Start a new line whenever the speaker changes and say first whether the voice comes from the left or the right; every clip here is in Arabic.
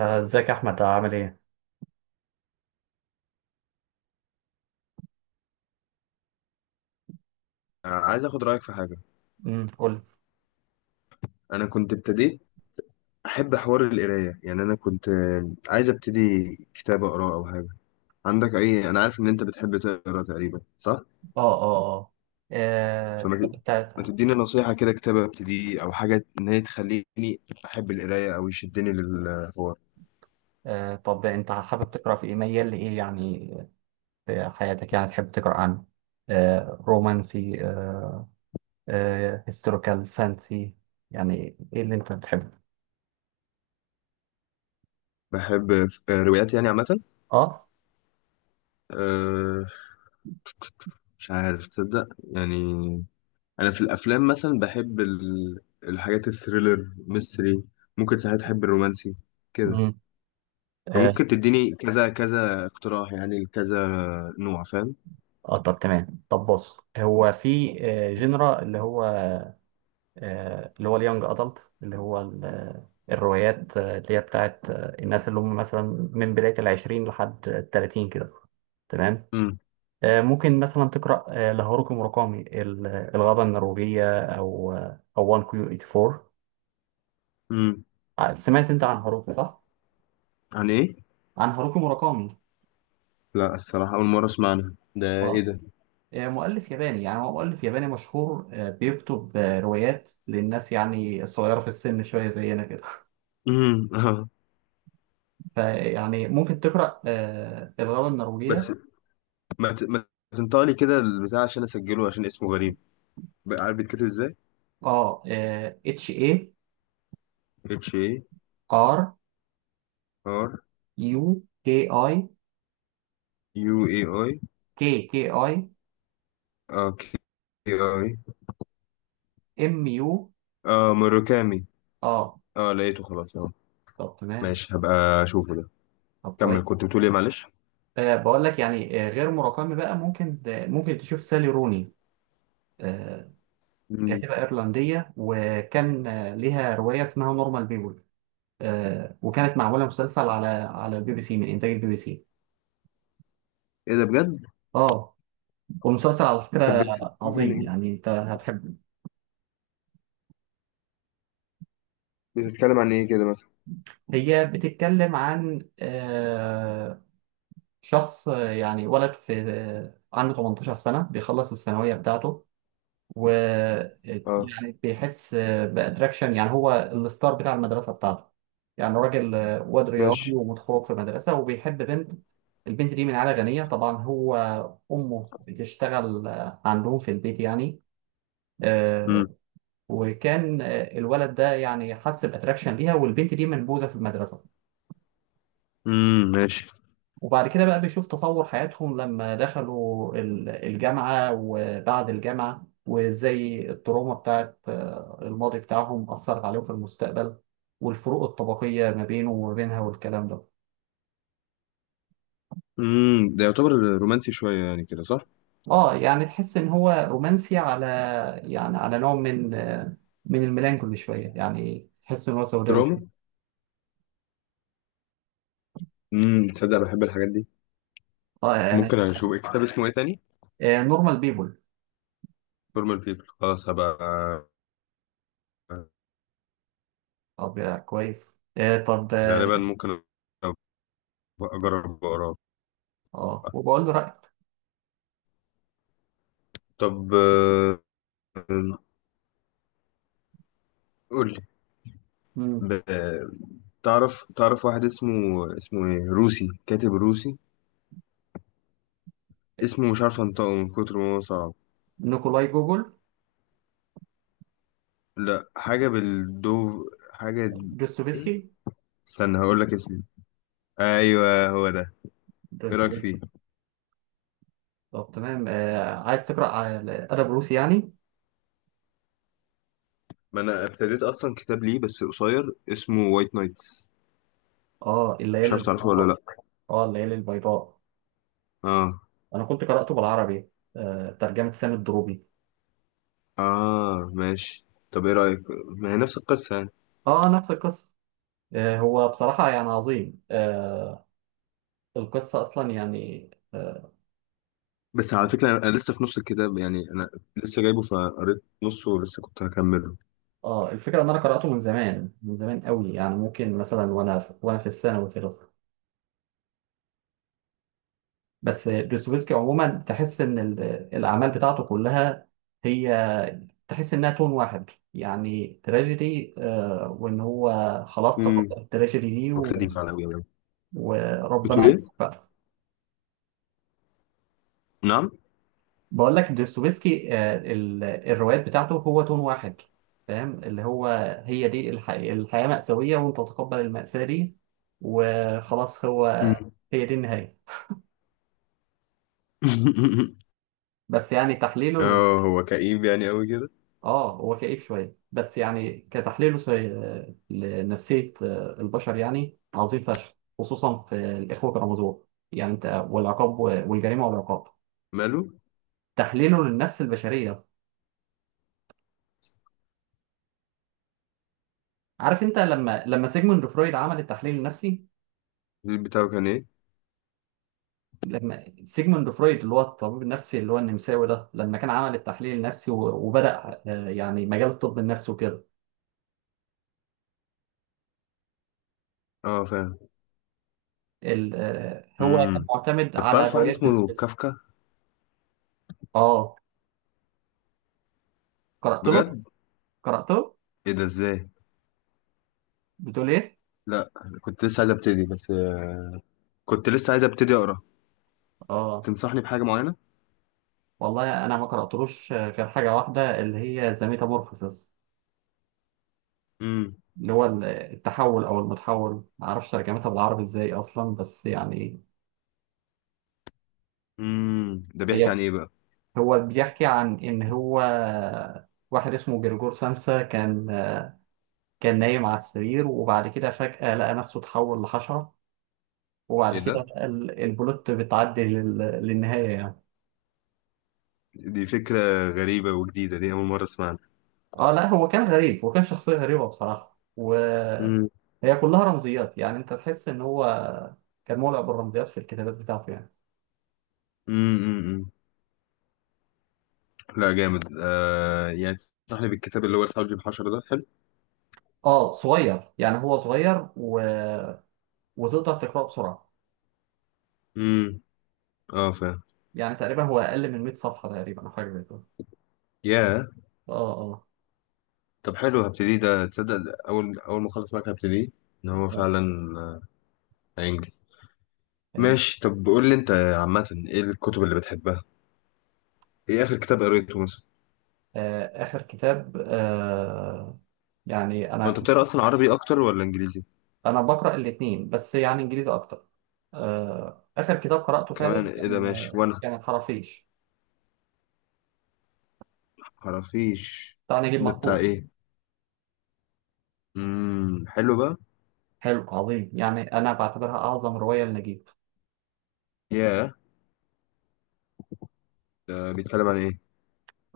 right: ازيك يا احمد عامل ايه؟
left: عايز اخد رايك في حاجه.
right: قول لي.
left: انا كنت ابتديت احب حوار القرايه. يعني انا كنت عايز ابتدي كتاب اقراه او حاجه. عندك اي؟ انا عارف ان انت بتحب تقرا تقريبا، صح؟
right: اه، اه، اه،
left: فما ت-
right: آه.
left: ما
right: تا-
left: تديني نصيحه كده، كتاب ابتديه او حاجه، ان هي تخليني احب القرايه او يشدني للحوار.
right: طب انت حابب تقرا في ايه، ميال لايه يعني، في حياتك يعني، تحب تقرا عن رومانسي، هيستوريكال فانسي؟ يعني ايه اللي انت بتحبه؟
left: بحب روايات يعني عامه.
right: اه.
left: أه. مش عارف، تصدق يعني، انا في الافلام مثلا بحب الحاجات الثريلر ميستري. ممكن ساعات احب الرومانسي كده.
right: امم اه.
left: فممكن تديني كذا كذا اقتراح، يعني كذا نوع، فاهم؟
right: طب تمام، طب بص، هو في جنرا اللي هو اللي هو اليانج ادلت، اللي هو الروايات اللي هي بتاعت الناس اللي هم مثلا من بداية العشرين لحد التلاتين كده. تمام.
left: امم
right: ممكن مثلا تقرأ لهاروكي موراكامي، الغابة النرويجية، أو 1 كيو 84.
left: امم.
right: سمعت أنت عن هاروكي صح؟
left: عن ايه؟
right: عن هاروكي موراكامي.
left: لا الصراحة أول مرة أسمع عنها، ده ايه
right: اه.
left: ده؟
right: مؤلف ياباني، يعني هو مؤلف ياباني مشهور، بيكتب روايات للناس يعني الصغيرة في السن شوية، زينا كده.
left: امم، اه.
right: فيعني ممكن تقرأ الغابة النرويجية.
left: بس ما تنطقلي كده البتاع عشان أسجله، عشان اسمه غريب بقى، عارف بيتكتب ازاي.
right: اه. اتش، اي،
left: اتش اي،
right: ار،
left: ار،
right: يو، كي، اي،
left: يو اي، اي،
right: كي، كي، اي،
left: اه كي، اي،
right: ام، يو.
left: اه مروكامي.
right: اه.
left: اه لقيته خلاص اهو.
right: طب تمام.
left: ماشي، هبقى اشوفه ده.
right: طب كويس.
left: كمل كنت بتقول ايه، معلش.
right: بقول لك يعني، غير مراكمي بقى، ممكن تشوف سالي روني. آه
left: مم.
right: كاتبة إيرلندية، وكان ليها رواية اسمها نورمال بيبول. وكانت معمولة مسلسل على البي بي سي، من إنتاج البي بي سي.
left: ايه ده، بجد؟
right: اه. والمسلسل على
left: طب
right: فكرة
left: بتتكلم عن
right: عظيم،
left: ايه؟
right: يعني انت هتحبه.
left: بتتكلم عن ايه كده مثلا؟
right: هي بتتكلم عن شخص يعني، ولد في، عنده 18 سنة، بيخلص الثانوية بتاعته، و
left: اه.
right: يعني بيحس بأتراكشن، يعني هو الستار بتاع المدرسة بتاعته، يعني راجل، واد رياضي
left: ماشي.
right: ومتخرج في مدرسة وبيحب بنت. البنت دي من عائلة غنية، طبعا هو أمه بتشتغل عندهم في البيت يعني. آه، وكان الولد ده يعني حس بأتراكشن ليها، والبنت دي منبوذة في المدرسة.
left: امم، ماشي.
right: وبعد كده بقى بيشوف تطور حياتهم لما دخلوا الجامعة وبعد الجامعة، وازاي التروما بتاعت الماضي بتاعهم أثرت عليهم في المستقبل، والفروق الطبقية ما بينه وما بينها والكلام ده.
left: امم، ده يعتبر رومانسي شويه يعني كده، صح؟
right: اه يعني تحس ان هو رومانسي، على يعني على نوع من من الميلانكولي شوية، يعني تحس ان هو سوداوي
left: دراما.
right: شوية.
left: تصدق بحب الحاجات دي.
right: اه يعني.
left: ممكن اشوف كتاب اسمه ايه تاني؟
right: نورمال بيبول.
left: فورمال بيبل، خلاص هبقى
right: طب، كويس. طب، اه.
left: غالبا ممكن أبقى اجرب اقراه.
right: وبقول له رأيك.
left: طب قول لي.
right: مم.
left: ب- تعرف واحد اسمه، اسمه ايه، روسي، كاتب روسي اسمه مش عارف انطقه من كتر ما هو صعب.
right: نيكولاي جوجل؟
left: لا، حاجه بالدوف، حاجه ايه،
right: دوستويفسكي؟
left: استنى هقول لك اسمه. ايوه، هو ده. ايه رايك
right: دوستويفسكي.
left: فيه؟
right: طب تمام. عايز تقرأ على أدب روسي يعني؟
left: ما انا ابتديت اصلا كتاب ليه بس قصير، اسمه وايت نايتس. مش
right: الليالي
left: عارف تعرفه ولا؟ اه،
right: البيضاء.
left: لا.
right: الليالي البيضاء.
left: اه.
right: أنا كنت قرأته بالعربي، ترجمة سامي الدروبي.
left: اه ماشي، طب ايه رايك؟ ما هي نفس القصه يعني.
right: نفس القصة. هو بصراحة يعني عظيم. القصة أصلا يعني
left: بس على فكره انا لسه في نص الكتاب يعني، انا لسه جايبه فقريت نصه ولسه كنت هكمله.
right: الفكرة إن أنا قرأته من زمان، من زمان قوي، يعني ممكن مثلا وأنا في الثانوي كده. بس دوستويفسكي عموما، تحس إن الأعمال بتاعته كلها، هي تحس انها تون واحد، يعني تراجيدي، وان هو خلاص تقبل
left: امم
right: التراجيدي دي.
left: دي فعلا قوي يعني.
right: وربنا
left: بتقول
right: يعمل
left: ايه؟
right: بقى.
left: نعم.
right: بقول لك دوستويفسكي، الروايات بتاعته هو تون واحد، فاهم؟ اللي هو هي دي الحياة مأساوية، وانت تتقبل المأساة دي وخلاص، هو
left: امم.
right: هي دي النهاية. بس يعني تحليله،
left: اه هو كئيب يعني قوي كده.
right: اه هو كئيب شويه بس، يعني كتحليله لنفسيه البشر يعني عظيم فشخ، خصوصا في الاخوه كرامازوف، يعني انت والجريمه والعقاب.
left: ماله؟
right: تحليله للنفس البشريه، عارف انت لما، سيجموند فرويد عمل التحليل النفسي،
left: البيت بتاعه كان ايه؟
right: لما سيجموند فرويد اللي هو الطبيب النفسي، اللي هو النمساوي ده، لما كان عمل التحليل النفسي وبدأ يعني مجال الطب النفسي وكده،
left: اه فاهم.
right: هو كان
left: امم
right: معتمد
left: طب
right: على
left: تعرف واحد
right: روايات
left: اسمه
right: ديسبيست.
left: كافكا؟
right: اه. قرأت له.
left: بجد؟
right: قرأت له.
left: ايه ده ازاي؟
right: بتقول ايه؟
left: لا، كنت لسه عايز ابتدي بس، كنت لسه عايز ابتدي اقرا.
right: اه،
left: تنصحني بحاجه معينه؟
right: والله انا ما قراتلوش غير حاجه واحده، اللي هي زاميتامورفوسيس،
left: امم
right: اللي هو التحول او المتحول، ما اعرفش ترجمتها بالعربي ازاي اصلا، بس يعني،
left: ده بيحكي عن
right: هي
left: ايه بقى؟
right: هو بيحكي عن ان هو واحد اسمه جرجور سمسة، كان نايم على السرير، وبعد كده فجأة لقى نفسه اتحول لحشرة. وبعد
left: ايه
right: كده
left: ده،
right: بقى البلوت بتعدي للنهاية يعني.
left: دي فكره غريبه وجديده، دي اول مره اسمعها.
right: اه لا، هو كان غريب، وكان شخصية غريبة بصراحة. و
left: امم
right: هي كلها رمزيات، يعني انت تحس ان هو كان مولع بالرمزيات في الكتابات بتاعته يعني.
left: امم امم لا جامد يعني. تنصحني بالكتاب اللي هو الحوجي بحشرة ده، حلو؟
right: اه، صغير يعني، هو صغير، و... وتقدر تقراه بسرعه،
left: امم، اه فاهم.
right: يعني تقريبا هو اقل من 100 صفحه تقريبا، او حاجه زي كده.
left: يا
right: اه. اه.
left: طب حلو، هبتدي ده. تصدق ده اول اول ما اخلص معاك هبتدي. ان هو
right: آه.
left: فعلا آه، هينجز.
right: يعني.
left: ماشي، طب قول لي انت عامه ايه الكتب اللي بتحبها، ايه اخر كتاب قريته مثلا؟
right: اخر كتاب. يعني
left: هو انت
right: انا،
left: بتقرا اصلا عربي اكتر ولا انجليزي؟
right: انا بقرا الاثنين بس يعني انجليزي اكتر. اخر كتاب قراته
left: كمان
right: فعلا
left: ايه ده،
right: كان،
left: ماشي وانا.
right: الخرافيش
left: خرافيش،
right: بتاع نجيب
left: ده بتاع
right: محفوظ.
left: ايه؟ امم، حلو بقى.
right: حلو، عظيم، يعني انا بعتبرها اعظم روايه لنجيب.
left: ياه، ده بيتكلم عن ايه؟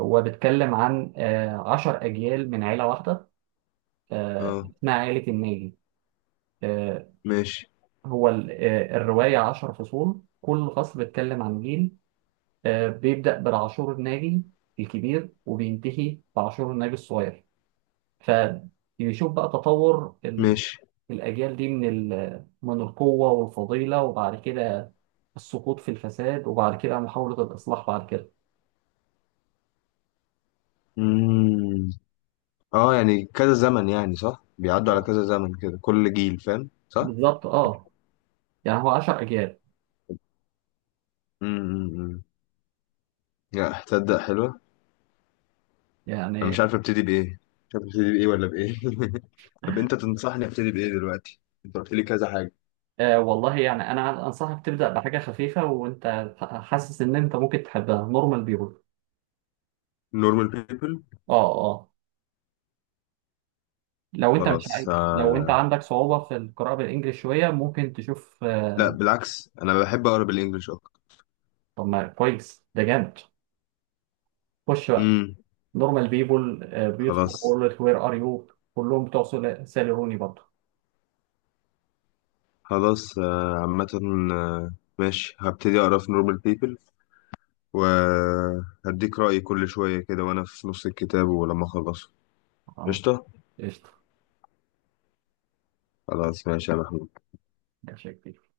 right: هو بيتكلم عن عشر أجيال من عيلة واحدة،
left: اه،
right: اسمها عيلة الناجي. آه،
left: ماشي.
right: هو الرواية عشر فصول، كل فصل بيتكلم عن جيل. بيبدأ بالعاشور الناجي الكبير، وبينتهي بعاشور الناجي الصغير. فبيشوف بقى تطور
left: ماشي،
right: الأجيال دي، من القوة والفضيلة، وبعد كده السقوط في الفساد، وبعد كده محاولة الإصلاح بعد كده.
left: امم، اه، يعني كذا زمن يعني صح، بيعدوا على كذا زمن كده، كل جيل، فاهم صح؟
right: بالظبط، اه، يعني هو عشر أجيال،
left: امم. لا تصدق حلوة. انا مش
right: يعني.
left: عارف ابتدي بايه، مش عارف ابتدي بايه ولا بايه. طب انت تنصحني ابتدي بايه دلوقتي، انت قلت لي كذا حاجة.
right: والله يعني انا انصحك تبدا بحاجه خفيفه، وانت حاسس ان انت ممكن تحبها، نورمال بيبول.
left: نورمال بيبل،
right: اه. اه. لو انت مش عايز
left: خلاص.
right: لو انت
left: آه.
right: عندك صعوبه في القراءه بالانجلش شويه، ممكن تشوف
left: لا بالعكس، انا بحب اقرا بالانجلش اكتر.
right: طب ما كويس، ده جامد. خش بقى،
left: امم.
right: نورمال بيبول، بيوتفول
left: خلاص.
right: وورلد، وير ار يو. كلهم بتوع سالي روني برضه.
left: خلاص عامة. آه، ماشي، هبتدي أقرأ في نورمال بيبل وهديك رأيي كل شوية كده وأنا في نص الكتاب ولما أخلصه.
right: اه.
left: قشطة؟
right: قشطه.
left: خلاص ماشي يا محمود.
right: ماشي يا كبير.